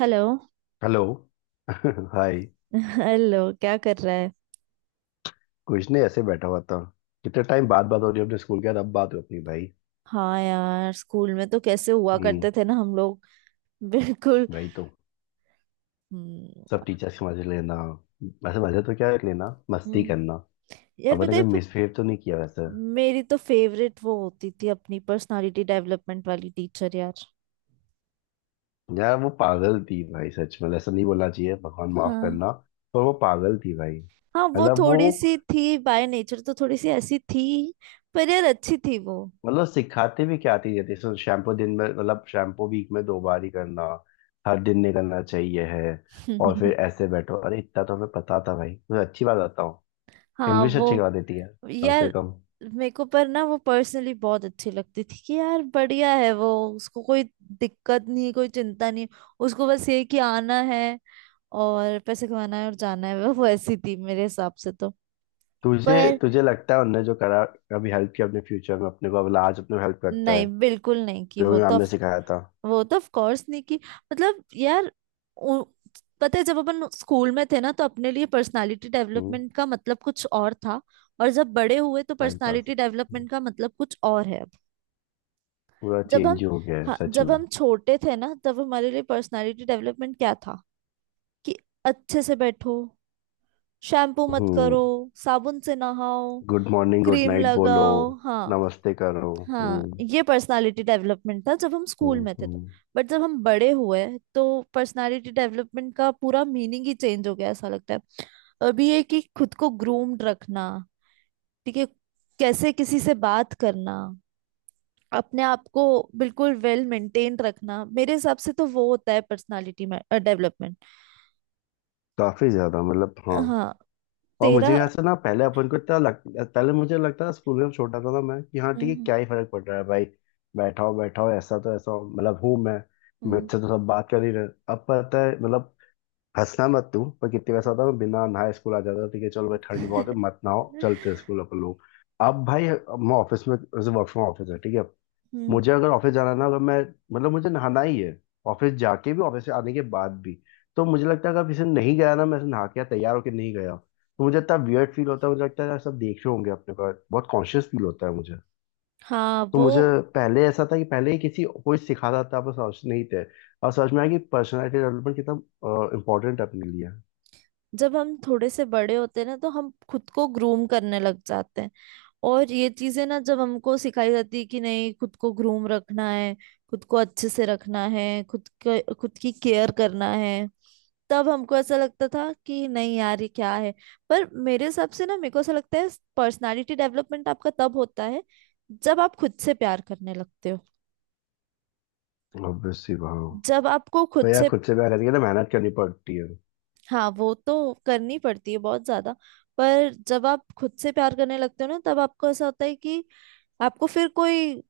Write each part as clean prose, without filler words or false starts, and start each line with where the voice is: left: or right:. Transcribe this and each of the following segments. right: Hello.
left: Hello. हाय।
right: Hello, क्या कर रहा है?
left: कुछ नहीं, ऐसे बैठा हुआ था। कितने टाइम बाद बात हो रही है अपने स्कूल के यार। अब बात हो अपनी भाई।
right: हाँ यार, स्कूल में तो कैसे हुआ
left: हम्म।
right: करते थे ना हम लोग। बिल्कुल।
left: वही तो।
right: हम्म।
left: सब टीचर्स के मजे लेना। वैसे मजे तो क्या है लेना, मस्ती
right: हम्म।
left: करना।
right: यार
left: अपन ने
right: बताइए
left: कभी
right: फिर।
left: मिसबिहेव तो नहीं किया वैसे।
right: मेरी तो फेवरेट वो होती थी, अपनी पर्सनालिटी डेवलपमेंट वाली टीचर यार।
left: यार वो पागल थी भाई, सच में ऐसा नहीं बोलना चाहिए, भगवान माफ करना।
right: हाँ।
left: पर वो पागल थी भाई।
right: हाँ, वो
left: मतलब वो,
right: थोड़ी सी थी बाय नेचर, तो थोड़ी सी ऐसी थी। पर यार, अच्छी थी वो।
left: मतलब सिखाते भी क्या थी, जैसे शैम्पू दिन में, मतलब शैम्पू वीक में दो बार ही करना। हर दिन नहीं करना चाहिए है। और फिर ऐसे बैठो, अरे इतना तो हमें पता था भाई, तुझे अच्छी बात बताओ।
right: हाँ
left: इंग्लिश
right: वो।
left: अच्छी करवा देती है। कम से
right: यार,
left: कम।
right: मेरे को पर ना वो पर्सनली बहुत अच्छी लगती थी, कि यार बढ़िया है वो। उसको कोई दिक्कत नहीं, कोई चिंता नहीं। उसको बस ये कि आना है और पैसे कमाना है और जाना है, वो वैसी थी मेरे हिसाब से तो।
left: तुझे
right: पर
left: तुझे लगता है उनने जो करा कभी हेल्प किया अपने फ्यूचर में, अपने को अब आज अपने हेल्प करता
right: नहीं,
left: है
right: बिल्कुल नहीं कि
left: जो
right: वो
left: भी
right: तो
left: मैम ने सिखाया था।
right: वो तो ऑफ कोर्स नहीं कि मतलब यार, उ, पता है जब अपन स्कूल में थे ना तो अपने लिए पर्सनालिटी
left: हम्म।
right: डेवलपमेंट का मतलब कुछ और था। और जब बड़े हुए तो
left: टाइम पास।
right: पर्सनालिटी डेवलपमेंट का मतलब कुछ और है।
left: पूरा
right: जब
left: चेंज
right: हम
left: ही हो गया है
right: हाँ,
left: सच
right: जब
left: में।
right: हम छोटे थे ना तब हमारे लिए पर्सनालिटी डेवलपमेंट क्या था कि अच्छे से बैठो, शैम्पू मत
left: हम्म।
right: करो, साबुन से नहाओ,
left: good morning good
right: cream
left: night बोलो।
right: लगाओ। हाँ,
left: नमस्ते करो।
right: हाँ,
left: हम्म।
right: ये पर्सनालिटी डेवलपमेंट था जब हम स्कूल
left: हम्म।
right: में थे तो।
left: हम्म।
right: बट जब हम बड़े हुए तो पर्सनालिटी डेवलपमेंट का पूरा मीनिंग ही चेंज हो गया ऐसा लगता है। अभी ये कि खुद को ग्रूम्ड रखना, ठीक है, कैसे किसी से बात करना, अपने आप को बिल्कुल वेल मेंटेन रखना, मेरे हिसाब से तो वो होता है पर्सनालिटी में डेवलपमेंट।
left: काफी ज्यादा, मतलब हाँ।
right: हाँ।
left: और मुझे
right: तेरा।
left: ऐसा ना, पहले अपन को इतना लग, पहले मुझे लगता था स्कूल में जब छोटा था ना मैं, कि हाँ ठीक है,
right: हम्म
left: क्या ही फर्क पड़ रहा है भाई। बैठाओ बैठाओ ऐसा तो ऐसा हो, मतलब हूँ मैं।
right: हम्म
left: मुझसे तो सब बात कर ही रहे। अब पता है मतलब, हंसना मत तू पर, कितनी वैसा होता है, मैं बिना नहाए स्कूल आ जाता था, ठीक है चलो भाई ठंड बहुत है मत
right: हम्म,
left: नहाओ चलते हैं स्कूल अपन लोग। अब भाई मैं ऑफिस में, वर्क फ्रॉम ऑफिस है ठीक है।
right: हम्म।
left: मुझे अगर ऑफिस जाना ना, अगर मैं, मतलब मुझे नहाना ही है, ऑफिस जाके भी ऑफिस से आने के बाद भी। तो मुझे लगता है अगर किसी दिन नहीं गया ना मैं, ऐसे नहा के या तैयार होके नहीं गया, तो मुझे इतना वियर्ड फील होता है। मुझे लगता है यार सब देख रहे होंगे, अपने को बहुत कॉन्शियस फील होता है मुझे।
right: हाँ
left: तो
right: वो।
left: मुझे, पहले ऐसा था कि पहले ही किसी कोई सिखाता था पर समझ नहीं थे। और समझ में आया कि पर्सनैलिटी डेवलपमेंट कितना इम्पोर्टेंट है अपने लिए।
right: जब हम थोड़े से बड़े होते हैं ना तो हम खुद को ग्रूम करने लग जाते हैं, और ये चीजें ना जब हमको सिखाई जाती है कि नहीं, खुद को ग्रूम रखना है, खुद को अच्छे से रखना है, खुद को खुद की केयर करना है, तब हमको ऐसा लगता था कि नहीं यार ये क्या है। पर मेरे हिसाब से ना, मेरे को ऐसा लगता है, पर्सनालिटी डेवलपमेंट आपका तब होता है जब आप खुद से प्यार करने लगते हो।
left: ऑब्वियसली, वाह।
right: जब आपको खुद
left: भैया
right: से,
left: खुद से प्यार करने के लिए मेहनत करनी पड़ती है।
right: हाँ वो तो करनी पड़ती है बहुत ज्यादा। पर जब आप खुद से प्यार करने लगते हो ना, तब आपको ऐसा होता है कि आपको फिर कोई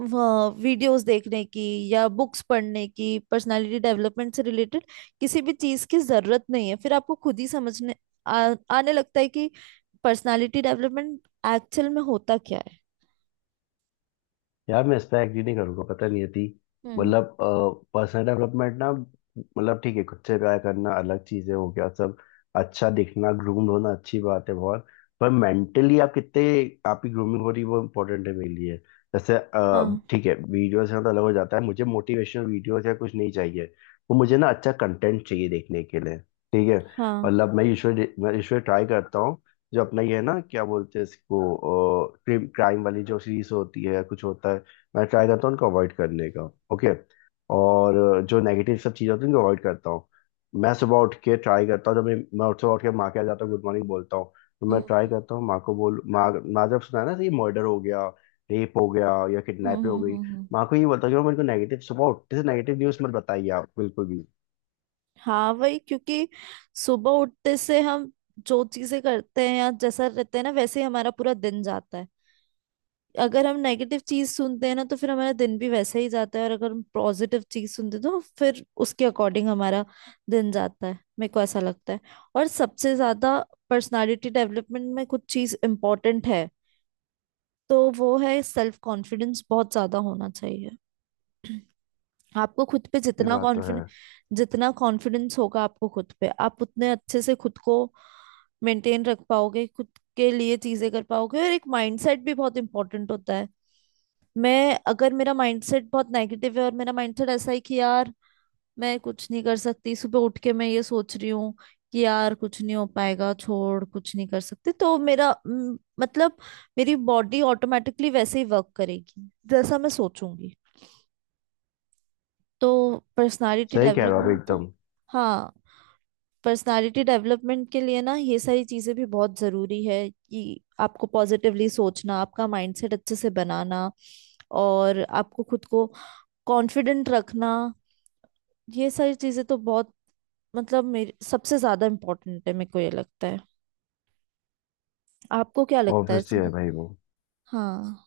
right: वीडियोस देखने की या बुक्स पढ़ने की, पर्सनालिटी डेवलपमेंट से रिलेटेड किसी भी चीज की जरूरत नहीं है, फिर आपको खुद ही समझने आने लगता है कि पर्सनालिटी डेवलपमेंट एक्चुअल में होता क्या है।
left: यार मैं इस पे एग्री नहीं करूंगा, पता नहीं यदि,
right: हम्म।
left: मतलब, पर्सनल डेवलपमेंट ना, मतलब ठीक है, खुद से प्यार करना अलग चीजें हो गया सब। अच्छा दिखना, ग्रूम्ड होना, अच्छी बात है बहुत। पर मेंटली आप कितने, आपकी ग्रूमिंग हो रही है वो इम्पोर्टेंट है मेरे लिए। जैसे
right: हाँ।
left: ठीक है, वीडियोस में तो अलग हो जाता है, मुझे मोटिवेशनल वीडियोस या कुछ नहीं चाहिए। वो मुझे ना अच्छा कंटेंट चाहिए देखने के लिए। ठीक है।
right: हाँ।
left: मतलब मैं यूजुअली ट्राई करता हूँ जो अपना ये है ना क्या बोलते हैं इसको, क्राइम वाली जो सीरीज होती है या कुछ होता है, मैं ट्राई करता हूँ उनको अवॉइड करने का। ओके। और जो नेगेटिव सब चीज़ें होती हैं उनको अवॉइड करता हूँ। मैं सुबह उठ के ट्राई करता हूँ, जब मैं उठ सुबह उठ के माँ के यहाँ जाता हूँ गुड मॉर्निंग बोलता हूँ, तो मैं ट्राई
right: हम्म
left: करता हूँ माँ को बोल, माँ माँ जब सुना है ना तो ये मर्डर हो गया, रेप हो गया, या
right: हम्म
left: किडनैप हो
right: हम्म
left: गई।
right: हम्म, हम्म।
left: माँ को ये बोलता हूँ कि मेरे को नेगेटिव, सुबह उठते से नेगेटिव न्यूज़ मत बताइए आप बिल्कुल भी।
right: हाँ वही, क्योंकि सुबह उठते से हम जो चीजें करते हैं या जैसा रहते हैं ना, वैसे ही हमारा पूरा दिन जाता है। अगर हम नेगेटिव चीज सुनते हैं ना तो फिर हमारा दिन भी वैसे ही जाता है, और अगर हम पॉजिटिव चीज सुनते हैं तो फिर उसके अकॉर्डिंग हमारा दिन जाता है। मेरे को ऐसा लगता है। और सबसे ज्यादा पर्सनालिटी डेवलपमेंट में कुछ चीज इम्पोर्टेंट है, तो वो है सेल्फ कॉन्फिडेंस। बहुत ज्यादा होना चाहिए आपको खुद पे
left: ये
right: जितना
left: बात तो है।
right: कॉन्फिडेंस। जितना कॉन्फिडेंस होगा आपको खुद पे, आप उतने अच्छे से खुद को मेंटेन रख पाओगे, खुद के लिए चीजें कर पाओगे। और एक माइंडसेट भी बहुत इंपॉर्टेंट होता है। मैं, अगर मेरा माइंडसेट बहुत नेगेटिव है और मेरा माइंडसेट ऐसा है कि यार मैं कुछ नहीं कर सकती, सुबह उठ के मैं ये सोच रही हूँ कि यार कुछ नहीं हो पाएगा, छोड़ कुछ नहीं कर सकती, तो मतलब मेरी बॉडी ऑटोमेटिकली वैसे ही वर्क करेगी जैसा मैं सोचूंगी। तो पर्सनालिटी
left: सही कह रहे हो आप
right: डेवलपमेंट तो,
left: एकदम।
right: हाँ, पर्सनालिटी डेवलपमेंट के लिए ना ये सारी चीजें भी बहुत जरूरी है, कि आपको पॉजिटिवली सोचना, आपका माइंडसेट अच्छे से बनाना, और आपको खुद को कॉन्फिडेंट रखना। ये सारी चीजें तो बहुत मतलब मेरे सबसे ज्यादा इम्पोर्टेंट है, मेरे को ये लगता है। आपको क्या लगता है
left: ऑब्वियसली है
right: इसमें?
left: भाई वो।
right: हाँ।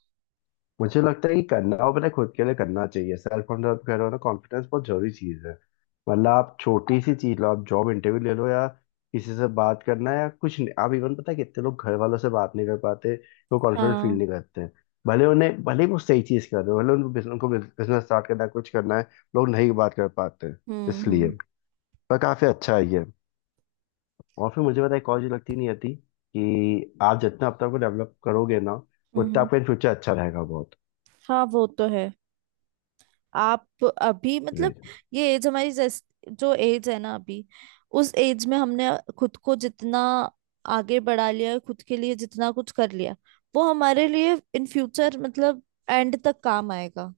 left: मुझे लगता है कि करना हो, पता है, खुद के लिए करना चाहिए। सेल्फ कॉन्फिडेंस कह रहे हो ना, कॉन्फिडेंस बहुत जरूरी चीज है। मतलब आप छोटी सी चीज लो, आप जॉब इंटरव्यू ले लो या किसी से बात करना है या कुछ नहीं, आप इवन, पता है कितने लोग घर वालों से बात नहीं कर पाते। वो कॉन्फिडेंट फील
right: हाँ।
left: नहीं करते हैं। भले उन्हें, भले ही वो सही चीज कर रहे हो, भले उनको बिजनेस, उनको बिजनेस स्टार्ट करना है, कुछ करना है, लोग नहीं बात कर पाते हैं।
right: हम्म
left: इसलिए,
right: हम्म
left: पर काफी अच्छा है ये। और फिर मुझे पता है एक और चीज लगती नहीं आती, कि आप जितना अपने आप को डेवलप करोगे ना,
right: हम्म
left: उतना
right: हम्म।
left: आपका इन फ्यूचर अच्छा रहेगा बहुत।
right: हाँ वो तो है। आप अभी मतलब,
left: जी।
right: ये एज हमारी जो एज है ना अभी, उस एज में हमने खुद को जितना आगे बढ़ा लिया, खुद के लिए जितना कुछ कर लिया, वो हमारे लिए इन फ्यूचर मतलब एंड तक काम आएगा।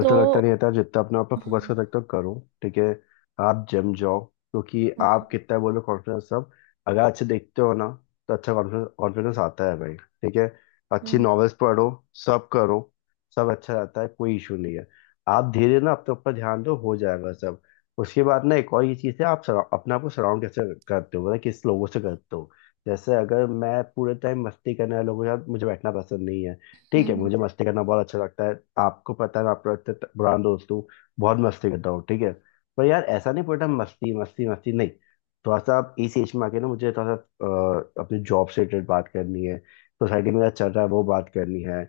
right: तो
left: लगता नहीं आता, जितना अपने आप पे फोकस कर
right: हम्म
left: सकते हो करो। ठीक है। आप जिम जाओ, क्योंकि आप
right: हम्म
left: कितना बोलो कॉन्फिडेंस सब, अगर अच्छे देखते हो ना, तो अच्छा कॉन्फिडेंस कॉन्फिडेंस आता है भाई ठीक है। अच्छी
right: हम्म
left: नॉवेल्स पढ़ो। सब करो। सब अच्छा रहता है, कोई इशू नहीं है। आप धीरे ना अपने ऊपर ध्यान दो, हो जाएगा सब। उसके बाद ना एक और ये चीज़ है, आप अपने आप को सराउंड कैसे करते हो, मतलब किस लोगों से करते हो। जैसे अगर मैं पूरे टाइम मस्ती करने वाले लोगों के साथ, मुझे बैठना पसंद नहीं है। ठीक है,
right: हम्म।
left: मुझे मस्ती करना बहुत अच्छा लगता है, आपको पता है मैं आपका इतना पुराना दोस्त हूँ, बहुत मस्ती करता हूँ ठीक है। पर यार ऐसा नहीं, पूरा मस्ती मस्ती मस्ती नहीं। थोड़ा सा आप इस एज में आके ना, मुझे थोड़ा सा अपने जॉब से रिलेटेड बात करनी है, सोसाइटी में क्या चल रहा है वो बात करनी है।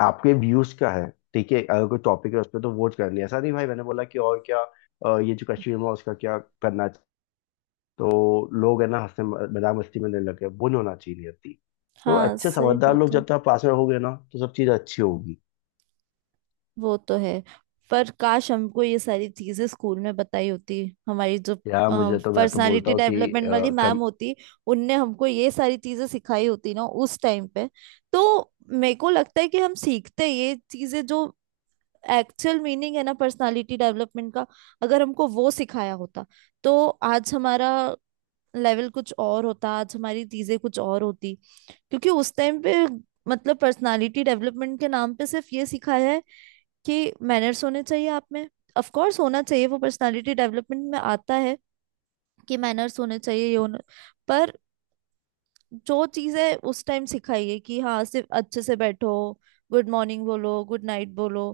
left: आपके व्यूज क्या है। ठीक है, अगर कोई टॉपिक है उस पर तो वोट करनी है, ऐसा नहीं भाई, मैंने बोला कि और क्या ये जो कश्मीर में, उसका क्या करना चाहिए। तो लोग है ना, हंसने मजाक मस्ती में लेने लगे, वो नहीं होना चाहिए नियति। तो
right: हाँ
left: अच्छे
right: सही
left: समझदार लोग
right: बात है,
left: जब तक पास में होंगे ना, तो सब चीज अच्छी होगी।
right: वो तो है। पर काश हमको ये सारी चीजें स्कूल में बताई होती, हमारी जो
left: यार मुझे तो, मैं तो बोलता
right: पर्सनालिटी
left: हूँ कि
right: डेवलपमेंट वाली मैम
left: कम।
right: होती, उनने हमको ये सारी चीजें सिखाई होती ना उस टाइम पे, तो मेरे को लगता है कि हम सीखते ये चीजें, जो एक्चुअल मीनिंग है ना पर्सनालिटी डेवलपमेंट का, अगर हमको वो सिखाया होता, तो आज हमारा लेवल कुछ और होता, आज हमारी चीजें कुछ और होती। क्योंकि उस टाइम पे मतलब पर्सनालिटी डेवलपमेंट के नाम पे सिर्फ ये सिखाया है कि मैनर्स होने चाहिए आप में। ऑफ कोर्स होना चाहिए, वो पर्सनालिटी डेवलपमेंट में आता है कि मैनर्स होने चाहिए, ये होना। पर जो चीजें उस टाइम सिखाई है कि हाँ, सिर्फ अच्छे से बैठो, गुड मॉर्निंग बोलो, गुड नाइट बोलो,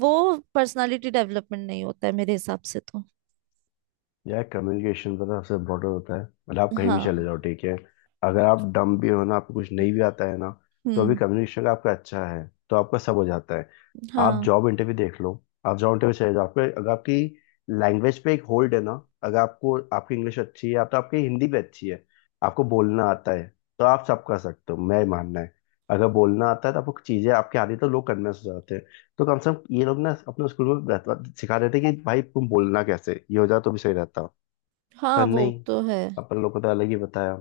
right: वो पर्सनालिटी डेवलपमेंट नहीं होता है मेरे हिसाब से तो।
left: यार कम्युनिकेशन पता है सबसे इम्पोर्टेंट होता है। मतलब आप कहीं भी चले जाओ
right: हाँ।
left: ठीक है। अगर आप डम भी हो ना, आपको कुछ नहीं भी आता है ना, तो अभी
right: हम्म।
left: कम्युनिकेशन आपका अच्छा है तो आपका सब हो जाता है। आप
right: हाँ।
left: जॉब इंटरव्यू देख लो। आप जॉब इंटरव्यू चले जाओ, आपके अगर आपकी लैंग्वेज पे एक होल्ड है ना, अगर आपको, आपकी इंग्लिश अच्छी है या तो आपकी हिंदी भी अच्छी है, आपको बोलना आता है, तो आप सब कर सकते हो, मैं मानना है। अगर बोलना आता है तो आपको चीज़ें आपके आती है, तो लोग कन्विंस हो जाते हैं। तो कम से कम ये लोग ना, अपने स्कूल में रहता, सिखा देते कि भाई तुम बोलना कैसे, ये हो जाए तो भी सही रहता।
right: हाँ
left: पर
right: वो
left: नहीं,
right: तो है।
left: अपन लोग को तो अलग ही बताया।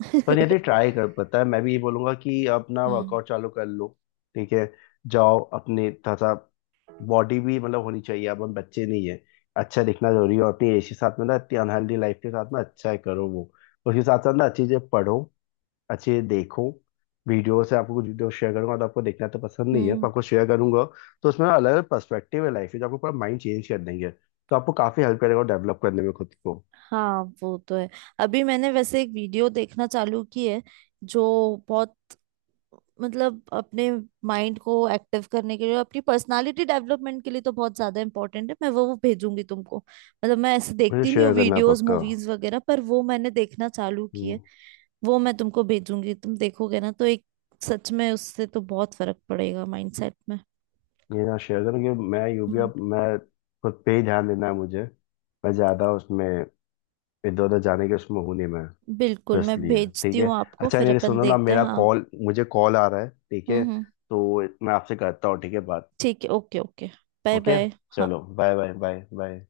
left: पर यदि ट्राई कर, पता है मैं भी ये बोलूंगा कि अपना
right: हम्म
left: वर्कआउट चालू कर लो। ठीक है। जाओ अपने थोड़ा सा, बॉडी भी मतलब होनी चाहिए, अब हम बच्चे नहीं है। अच्छा दिखना जरूरी है, और अपनी एज के साथ में ना, इतनी अनहेल्दी लाइफ के साथ में, अच्छा है करो वो। उसके साथ साथ ना अच्छी चीजें पढ़ो, अच्छे देखो। वीडियो से आपको, कुछ वीडियो शेयर करूंगा, तो आपको देखना तो पसंद नहीं है पर
right: हम्म।
left: आपको शेयर करूंगा। तो उसमें अलग अलग पर्सपेक्टिव है लाइफ के, जो आपको पूरा माइंड चेंज कर देंगे, तो आपको काफी हेल्प करेगा डेवलप करने में खुद को।
right: हाँ वो तो है। अभी मैंने वैसे एक वीडियो देखना चालू की है, जो बहुत मतलब अपने माइंड को एक्टिव करने के लिए, अपनी पर्सनालिटी डेवलपमेंट के लिए तो बहुत ज्यादा इंपॉर्टेंट है। मैं वो भेजूंगी तुमको, मतलब मैं ऐसे
left: मुझे
right: देखती नहीं हूँ
left: शेयर करना
right: वीडियोस
left: पक्का।
right: मूवीज वगैरह, पर वो मैंने देखना चालू किया है।
left: हम्म।
right: वो मैं तुमको भेजूंगी, तुम देखोगे ना तो एक, सच में उससे तो बहुत फर्क पड़ेगा माइंडसेट में।
left: ये ना शेयर करना कि मैं यू भी,
right: हम्म।
left: अब मैं खुद पे ही ध्यान देना है मुझे। मैं ज्यादा उसमें इधर उधर जाने के उसमें हूँ नहीं मैं। तो
right: बिल्कुल, मैं
left: इसलिए ठीक
right: भेजती
left: है।
right: हूँ आपको,
left: अच्छा
right: फिर
left: नहीं,
right: अपन
left: सुनो ना,
right: देखते हैं।
left: मेरा
right: हाँ।
left: कॉल, मुझे कॉल आ रहा है ठीक है,
right: हम्म।
left: तो मैं आपसे करता हूँ ठीक है बात।
right: ठीक है, okay okay. Bye
left: okay.
right: Bye. हाँ।
left: चलो बाय बाय बाय बाय।